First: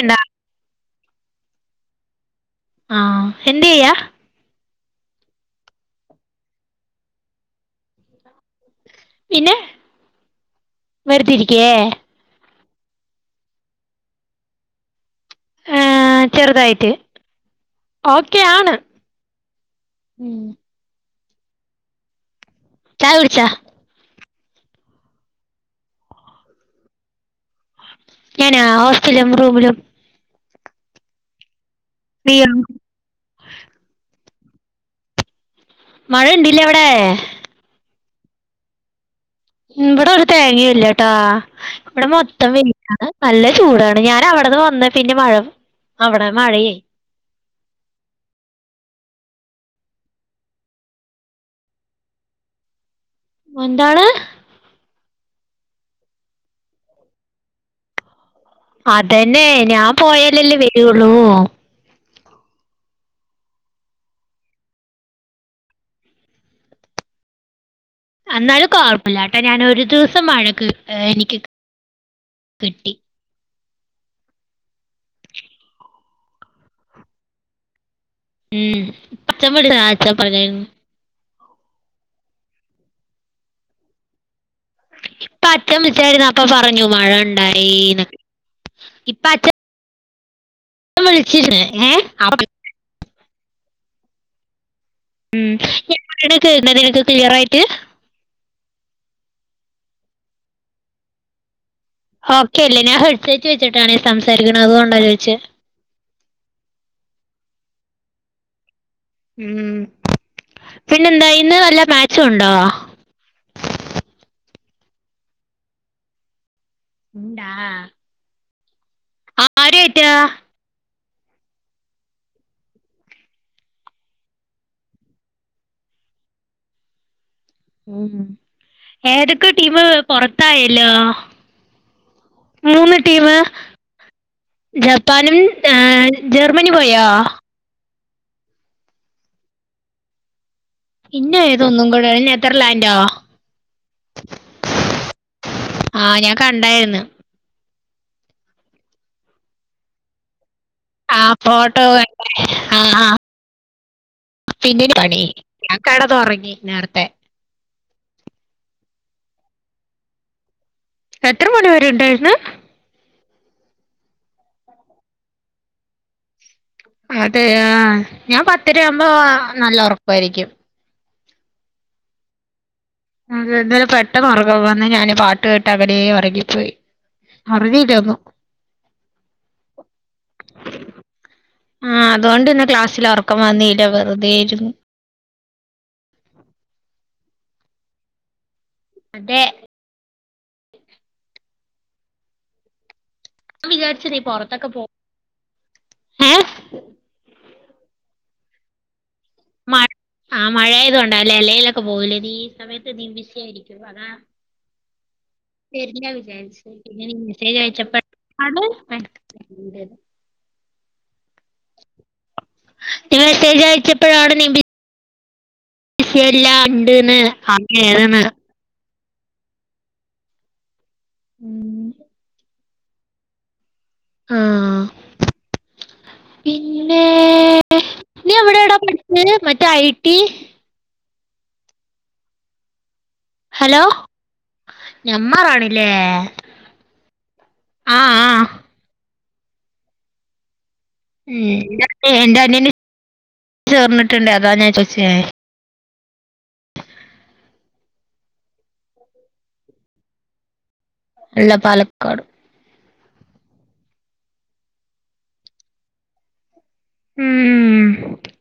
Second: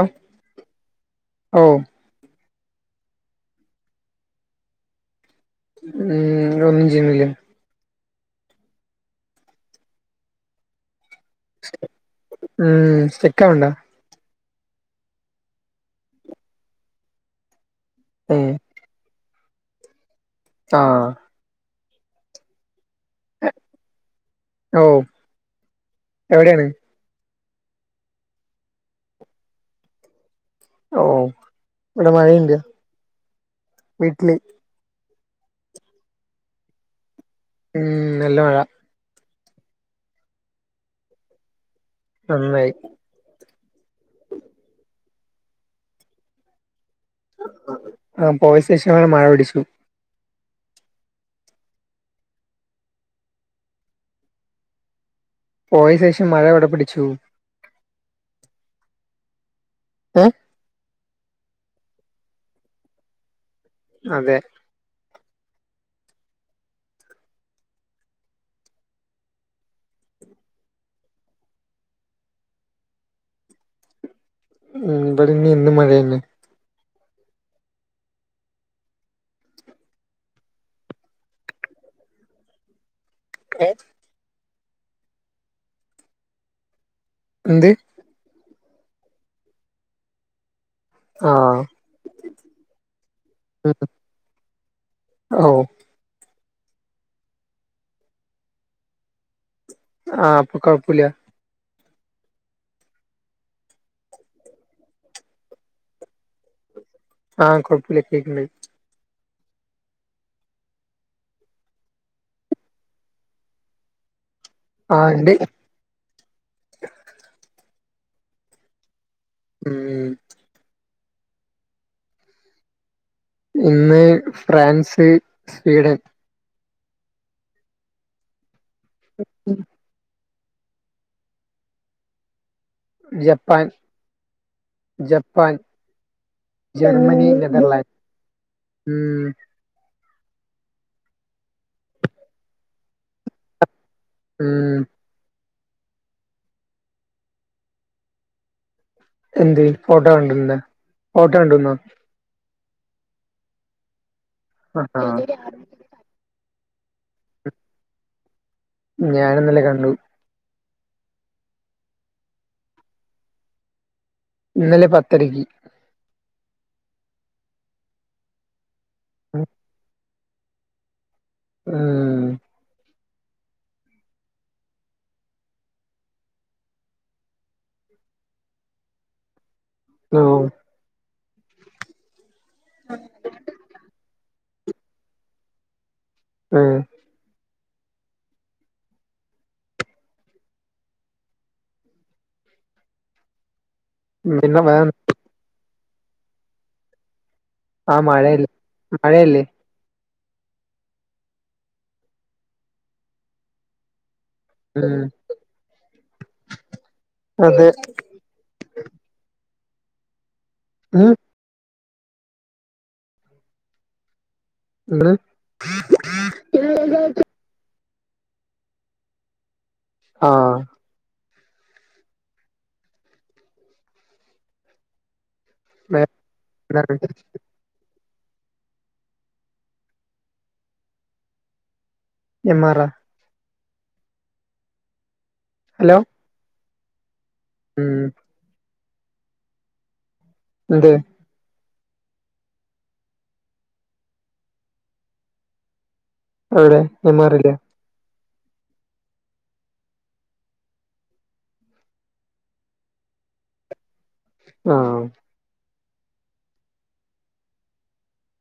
ണ്ടാ ഓ ആഹ് എന്തായ? ഉം ഒന്നു ചെയ്യുന്നില്ല. പിന്നെ വേർതിരികെ ഉം സ്റ്റക്ക് ആവണ്ട ന്നാ ചെറുതായിട്ട് ഓക്കെ ഉം ആണ് ഉം ആഹ് ചായകുടിച്ചാ ഓ എവിടെയാണ് ഞാനാ ഹോസ്റ്റലിലും റൂമിലും ഓ ഇവിടെ നീയോ മഴയില്ല്യ വീട്ടില് മഴണ്ട്ല്ലേ അവിടെ ഉം നല്ല മഴ ഉം ഇവട ഒരു തേങ്ങയും ഇല്ലട്ടാ ഇവിടെ മൊത്തം നന്നായി വെയ്ലാ. നല്ല ചൂടാണ് ഞാൻ അവിടന്ന് വന്ന പിന്നെ മഴ അവിടെ മഴയെ ആഹ് പോയ ശേഷമാ മഴപൊടിച്ചതും എന്താണ് പോയ ശേഷം മഴവിട പിടിച്ചു അതന്നെ ഞാൻ ഏ പോയാലല്ലേ വരുള്ളൂ അതെ അന്നാലും കുഴപ്പമില്ലാട്ട ഞാൻ ഒരു ദിവസം വഴക്ക് എനിക്ക് കിട്ടി ഉം ഇവിടെഞ്ഞിന്നും മഴയന്നെ ഉം പച്ചമ്മ സായ്ട്ച്ചാം പറ്യാർന്ന് ഏ പ്പ അച്ചൻ വിള്ച്ചേര്ന്നപ്പോ പറഞ്ഞു എന്ത് മഴണ്ടായീന്ന് ഇപ്പ അച്ച ആഹ് വിളിച്ചില്ലേ ഏ [inaudible] ഉം എങ്ങാണ് കേക്കുന്നത് നിനക്ക് ക്ലിയർ ആയിട്ട് ആഹ് പ്പൊ കുഴപ്പൊല്യാ ഓക്കെ അല്ലെ ഞാ ഹെഡ്സെറ്റ് വെച്ചിട്ടാണ് സംസാരിക്കണ അതുകൊണ്ടാ ചോദിച്ചെ ആഹ് കൊഴപ്പല്യ കേക്ക്ണ്ട് ഉം ഉം പിന്നെന്തായി ഇന്ന് വല്ല മാച്ചും ഉണ്ടോ ആ ഇണ്ട് ണ്ടാ മ് ഇന്ന് ഫ്രാൻസ് സ്പീഡൻ മ് ഏതൊക്കെ ടീമ് പുറത്തായല്ലോ മൂന്ന് ടീം ജപ്പാൻ ജപ്പാനും ജപ്പൻ ആ, ജർമ്മനി പോയോ ജർമ്മനി നെദർലാൻഡ് മ്മ് പിന്നെ ഏതൊന്നും കൂടെ നെതർലാൻഡോ ഉം ആ ഞാൻ കണ്ടായിന്ന് എന്ത് ഫോട്ടോ കണ്ടിരുന്നെ ആ ഫോട്ടോ ക ആ ആ പിന്നൊരു ആഹാ പണി ഞാൻ കെടന്നൊറങ്ങി നേരത്തെ ഞാൻ ഇന്നലെ കണ്ടു എത്ര മണിവരെ ഉണ്ടായിന്ന് ഇന്നലെ പത്തരക്ക് അതെ ആ ഞാൻ പത്തര ആവുമ്പോ നല്ല ഉറക്കായിരിക്കും [inaudible] അത ഇന്നലെ പെട്ടെന്ന് ഉറക്കം വന്നു ഞാൻ പാട്ട് കേട്ട് അങ്ങനെ ഇറങ്ങിപ്പോയി അറിഞ്ഞില്ല ഒന്നും ലോ ആ അതുകൊണ്ട്ന്നെ ക്ലാസ്സിൽ ഉറക്കം വന്നില്ല വെറുതെയിരുന്നു മ് അതെ ഞാൻ വിചാരിച്ച് നീ പിന്നെ പൊറത്തൊക്കെ വേ പോ ഏ ആഹ് മഴയില്ല മഴയില്ലേ മഴ് ആഹ് മഴ ആയതു കൊണ്ട അല്ലേ അല്ലേലക്കെ പോവൊല്ലേ നീ ഈ സമയത്ത് നീ ബിസിയാരി ഇരുവതാ മ്ഹ് വെരില്ല വിചാരിച്ചു പിന്നെ നീ മെസ്സേജ് അതെ അയച്ചപ്പോ ആണ് [unintelligible] അഹ് ഞാൻ മെസ്സേജ് അയച്ചപ്പഴാണ് നീ ബി എന്ത് ക്ഷെ എല്ലാ ഇണ്ട്ന്ന് [unintelligible] ആഹ് ഉം ആഹ് പിന്നെ നീ എവിടേടാ പഠിച്ചത് മറ്റേ I T Nenmara hello Nenmara ആണില്ലേ ഹലോ ഉം ആഹ് ആഹ് എന്തെ ഉം [unintelligible] എന്റെ അനിയനും ചേർന്നിട്ടുണ്ട് അതാ ഞാൻ ചോദിച്ചേ എവിടെ നെന്മാറേലാ അല്ല പാലക്കാട് ആഹ് മ്ഹ്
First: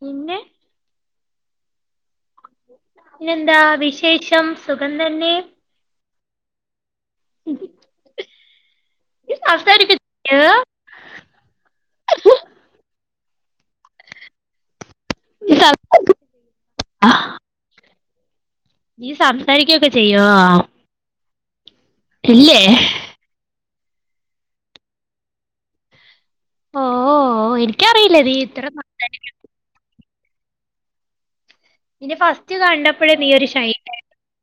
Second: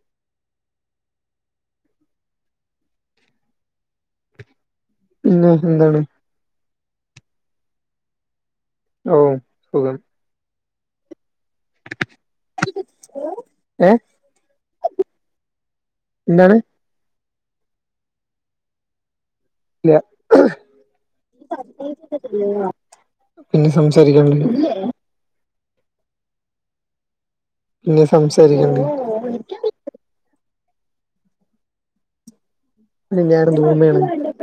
പിന്നെ പിന്നെ എന്താ വിശേഷം സുഖം തന്നെ പിന്നെ എന്താണ് ഓഹ് നീ സംസാരിക്ക സുഖം ഏഹ് എന്താണ് അഹ് നീ സംസാരിക്കുകയൊക്കെ ഇല്ല ചെയ്യോ ഇല്ലേ പിന്നെ സംസാരിക്കാണ്ടിരി ഇല്ലേ ഓഹ് ഓഹ് എനി പിന്നെ സംസാരിക്കണ്ടേ ഓഹ് നിന്നെ ഫസ്റ്റ് കണ്ടപ്പഴേ പിന്നെ നീ ഒരു ഷൈ [unintelligible]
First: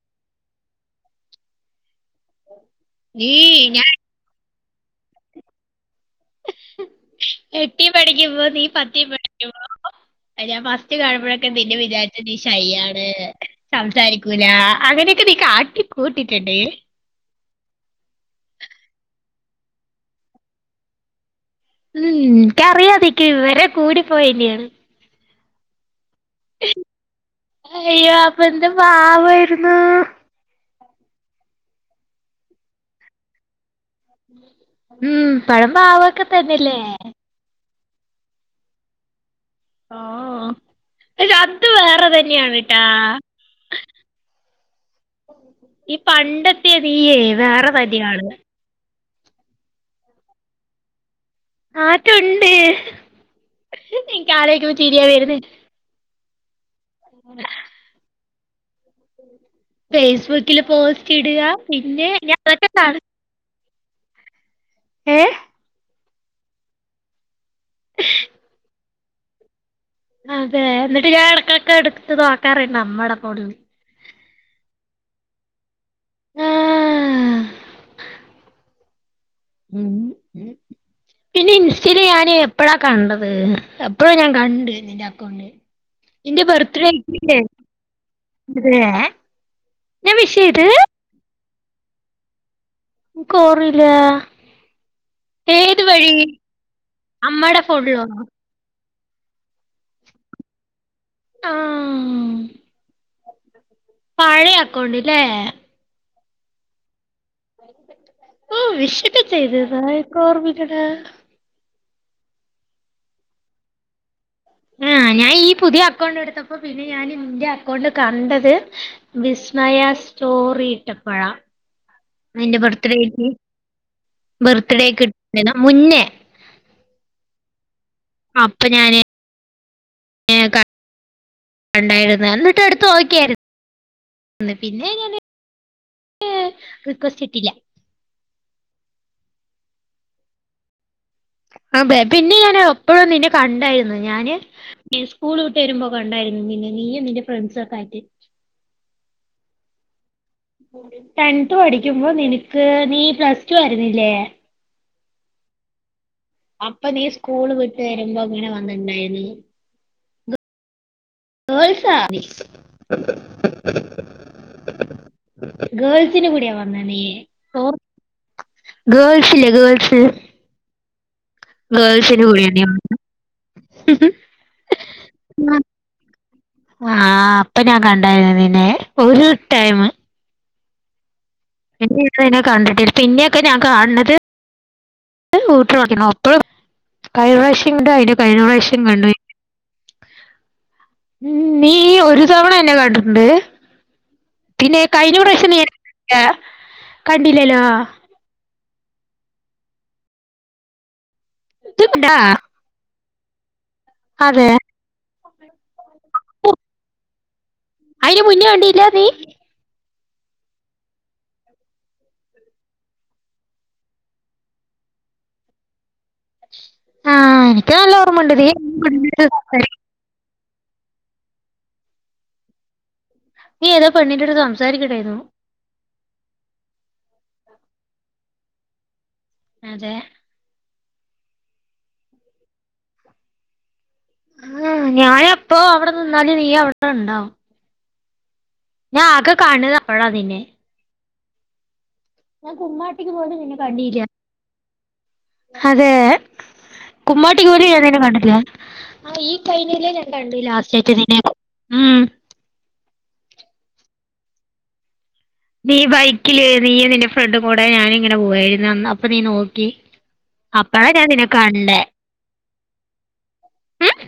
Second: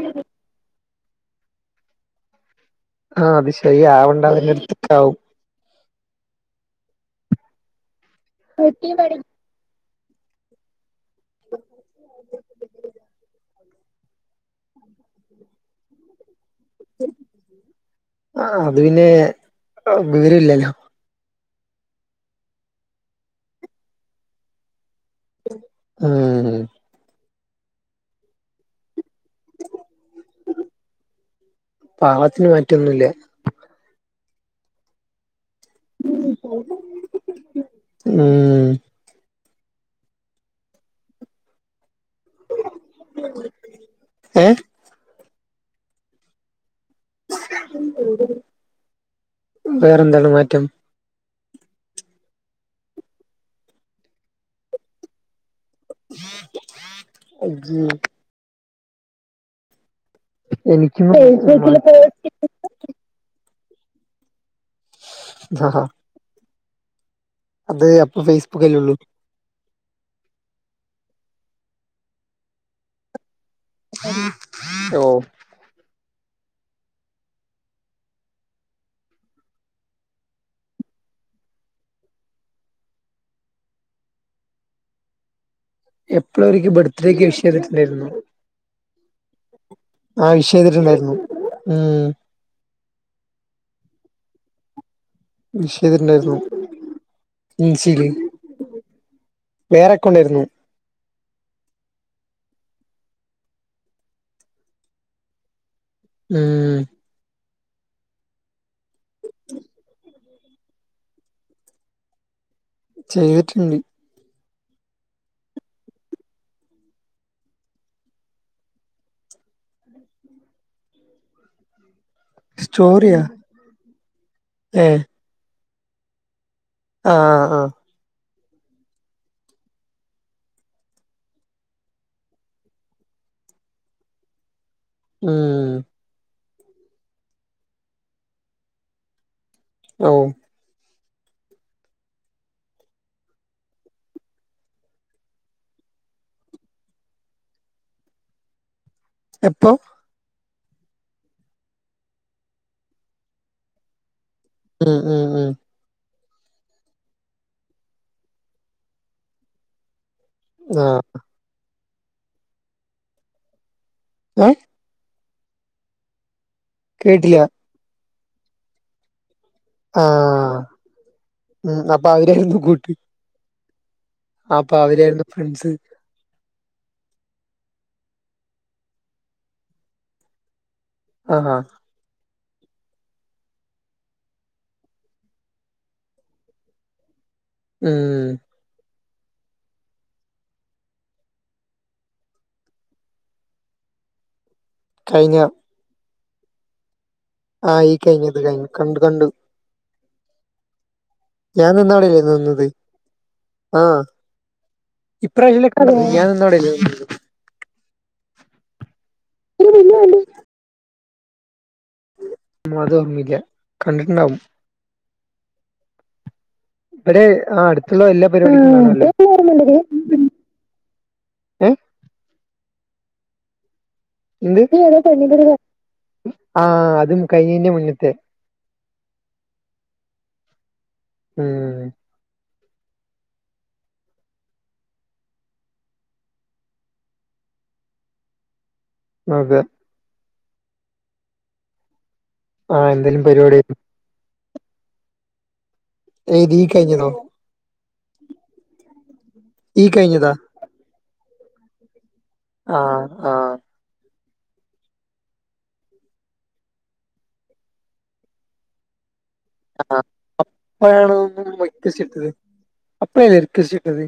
നീ ആഹ് അത് ഷൈ ഞാൻ ആവണ്ടാ [unintelligible] ആവും എട്ടീ പഠിക്കുമ്പോ നീ പത്തീ പഠിക്കുന്നു അ ഞാൻ ഫസ്റ്റ് കാണുമ്പൊഴക്കെ നിന്നെ വിചാരിചേ നീ ശൈ ആണ് സംസാരിക്കൂല അങ്ങനെയൊക്കെ നീ കാട്ടി കൂട്ടിയിട്ടുണ്ട് ആഹ് അത് പിന്നെ വിവരം ഇല്ലല്ലോ ഉം എനിക്കറിയാം നിക്ക് വിവരം കൂടി പോയെന്നു മ്ഹ് അയ്യോ അപ്പൊ എന്ത് പാവായിരുന്നു പാവത്തിന് മാറ്റൊന്നുല്ല ഉം ഇപ്പഴും പാവൊക്ക തന്നല്ലേ ഉം ഓഹ് [unintelligible] വേറെ ഇതന്നെയാണ് കേട്ടാ ഏഹ് ഈ പണ്ട് [unintelligible] വേറെ വലിയ ആണുങ്ങ വേറെന്താണ് മാറ്റം ആക്കെ ഉണ്ട് നിനക്ക് ആലോയിക്കുമ്പോ ചിരിയാ വരുന്ന ജ ഫേസ്ബുക്കില് എനിക്കും പോസ്റ്റ് ഇടുക പിന്നെ ഞ അതൊക്കെ കാണ ഏഹ് ഹാ അത് അപ്പൊ ഫേസ്ബുക്കല്ലേ ഉള്ളൂ അതെ എന്നിട്ട്ഞാ ഇടക്കൊക്കെ എടുത്ത് നോക്കാറണ്ട് നമ്മട ഫോ ഓ ഉം പിന്നെ ഇൻസ്റ്റൽ ഞാൻ എപ്പഴാ കണ്ടത് എപ്പോഴാ ഞാൻ കണ്ട് നിറെ തന്നേ എപ്പോഴും അവർക്ക് ബർത്ത് ഡേക്ക് വിഷംട്ടുണ്ടായിരുന്നു അതെ ആഹ വിഷ് ചെയ്തിട്ടുണ്ടായിരുന്നു ഉം ക്ക് ഓറല്ല വിഷ് ഏത് വഴി ചെയ്തിട്ടുണ്ടായിരുന്നു അമ്മയുടെ ഇൻസ്റ്റയില് ഫോണിലോന്നോ വേറെ അക്കൗണ്ടിരുന്നു ആഹ് പഴയ അക്കൗണ്ട് ല്ലേ ഉം [inaudible] ഓ വിഷക്കെ ചെയ്തതാ ർ വിട ചെയ്തിട്ടുണ്ട് ആഹ് ഞാൻ ഈ പുതിയ അക്കൗണ്ട് എടുത്തപ്പോ പിന്നെ ഞാൻ നിന്റെ അക്കൗണ്ട് കണ്ടത് വിസ്മയ സ്റ്റോറി ഇട്ടപ്പുഴ നിന്റെ സ്റ്റോറിയാ ബർത്ത്ഡേക്ക് ഏഹ് ബർത്ത്ഡേക്ക് ഇട്ട മുന്നേ ആഹ് അപ്പൊ ഞാന് കണ്ടായിരരുന്നു എന്നിട്ട് എടുത്ത് നോക്കിയായിരുന്നുന്ന് പിന്നെ ഉം ഏഹ് റിക്വസ്റ്റ് ഇിട്ടില്ല ഓഹ് അതെ പിന്നെ ഞാൻ എപ്പഴും നിന്നെ കണ്ടായിരുന്നു ഞാന് സ്കൂൾ വിട്ട് വരുമ്പോ കണ്ടായിരുന്നു നിന്നെ നീയും നിന്റെ ഫ്രണ്ട്സും ഒക്കെ ആയിട്ട് എപ്പോ ടെൻത് പഠിക്കുമ്പോ നിനക്ക് നീ പ്ലസ് ടു ആരുന്നില്ലേ ഉം ഉം ഉം അപ്പൊ നീ സ്കൂള് വിട്ട് വരുമ്പോ അങ്ങനെ വന്നിട്ടണ്ടായിരുന്നു ആഹ് ദോവ്സായി ഏഹ് ഗേൾസിന്റെ കൂടയാ വന്നെ നീ കേട്ടില്ല ഗേൾസ് ല്ലേ ഗേൾസ് ആഹ് ഉം അപ്പൊ ഗേൾസിന് പോണ അവരായിരുന്നു കൂട്ട് അപ്പൊ അവരായിരുന്ന ഫ്രണ്ട്സ് ആഹ് അപ്പ ഞാൻ കണ്ടായിരുന്നു നിന്നെ ഒരു ടൈം ആഹ് ഇതിനെ കണ്ടിട്ടില്ല പിന്നെയൊക്ക ഞാൻ കാണത് ഊട്ടയ്ക്കണം അപ്പഴും കഴിഞ്ഞ പ്രാവശ്യം കണ്ട അയിന് ഉം കഴിഞ്ഞ പ്രാവശ്യം കണ്ടു നീ ഒരു തവണ എന്നെ കണ്ടിട്ടുണ്ട് പിന്നെ കഴിഞ്ഞ പ്രാവശ്യം നീ എന്നെ കണ്ടില്ലല്ലോ ആ ഈ കഴിഞ്ഞത് കഴിഞ്ഞ് കണ്ട് കണ്ടു ഞാൻ ഇജ്ജ് കണ്ടാ നിന്നാടല്ലേ നിന്നത് ആഹ് അതെ ഈ പ്രാവശ്യക്ക ഞാൻ ഇന്നോട അയിന് മുന്നേ കണ്ടീല്ല നീ [unintelligible] അത് ഓർമ്മില്ല കണ്ടിട്ടുണ്ടാവും ഇവിടെ ആഹ് എനിക്ക് നല്ല അടുത്തുള്ള എല്ലാ ഓർമ്മണ്ട് നീ പരിപാടികളും നീ ഏതോ പെണ്ണിന്റെ അടുത്ത് സംസാരിക്കണ്ടായിരുന്നു ആഹ് അതും കഴിഞ്ഞീന്റെ മുന്നത്തെ അതെ ഉം ആഹ് ഞാൻ എപ്പോ അവിടെ നിന്നല് നീ അവിടെ ഉണ്ടാവും ഞാൻ ആകെ അതെ കാണുക അപ്പഴാ നിന്നെ ഞാൻ ആ കുമ്മാട്ടിക്ക് എന്തേലും പോയത് നിന്നെ പരിപാടി കണ്ടീല്ല അതെ ഏത് ഈ കഴിഞ്ഞതോ കുമ്മാട്ടിക്ക് പോയിട്ടും ഞാൻ നിന്നെ കണ്ടിട്ടില്ല ആഹ് ഈ ഫൈനല രണ്ടാണ്ട് ലാസ്റ്റ് ഡേറ്റ് നിനെ ഉം ആഹ് ആഹ് നീ ബൈക്കില് നീയും നിന്റെ ഫ്രണ്ടും കൂടെ ഞാൻ ഇങ്ങനെ പോവായിരുന്നുന്ന് അപ്പൊ നീ നോക്ക ആഹ് അപ്പഴാണ് കണ്ടേ റിക്വസ്റ്റ് ഇട്ടത് അപ്പഴ റിക്വസ്റ്റ് ഉം ഇട്ടത്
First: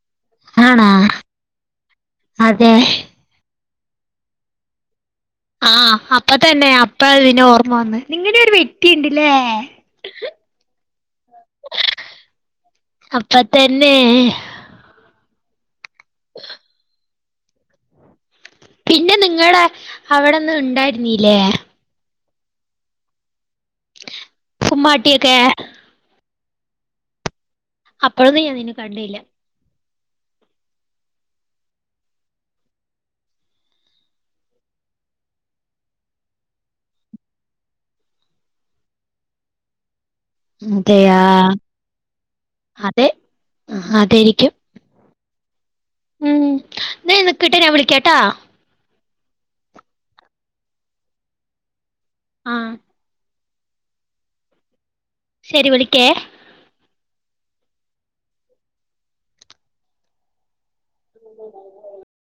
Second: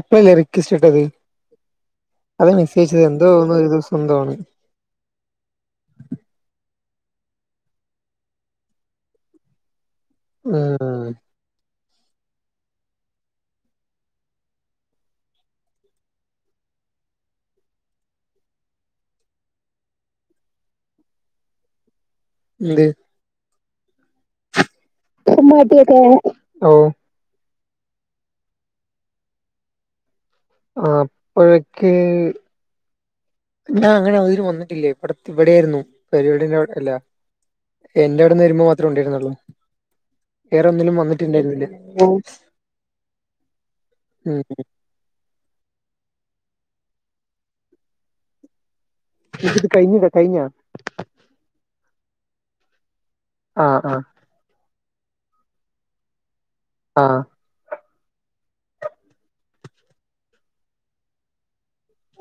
അപ്പോഴല്ല റിക്വസ്റ്റ് ആണാ ഇട്ടത് അതോ അതെ മെസ്സേജ് അയച്ചത് എന്തോന്ന ഒരു ദിവസം എന്തോണ് ആഹ് അപ്പ തന്നെ അപ്പ നിന്ന ഓർമ്മ വന്ന ഇങ്ങനാ ഒരു വ്യക്തിയുണ്ടല്ലേ ആഹ് അപ്പൊ തന്നെ പിന്നെ നിങ്ങള അവിടെന്ന് ഉണ്ടായിരുന്നില്ലേ എന്തെ കുമ്മാട്ടിയൊക്കെ മടിയൊക്കെ ഓ അപ്പോഴന്നും ഞാൻ നിന്നെ കണ്ടില്ല ആഹ് അപ്പോഴോക്കെ ഞാൻ അങ്ങനെ ആ വഴി വന്നിട്ടില്ല ഇവിടത്ത് ഇവിടെയായിരുന്നു പരിപാടിന്റെ അല്ല എന്റെ അവിടുന്ന് വരുമ്പോ മാത്രമേ ഉണ്ടായിരുന്നുള്ളൂ വേറെ ഒന്നിലും അതെയാ വന്നിട്ടുണ്ടായിരുന്നില്ലേ അതെ അതായിരിക്കും ഉം നി നിക്കിട്ടോ ഞാൻ വിളിക്കാട്ടാ ഇത് കഴിഞ്ഞോ കഴിഞ്ഞോ ആഹ് ആഹ് ആഹ് ശരി വിളിക്കേ ആഹ് [inaudible]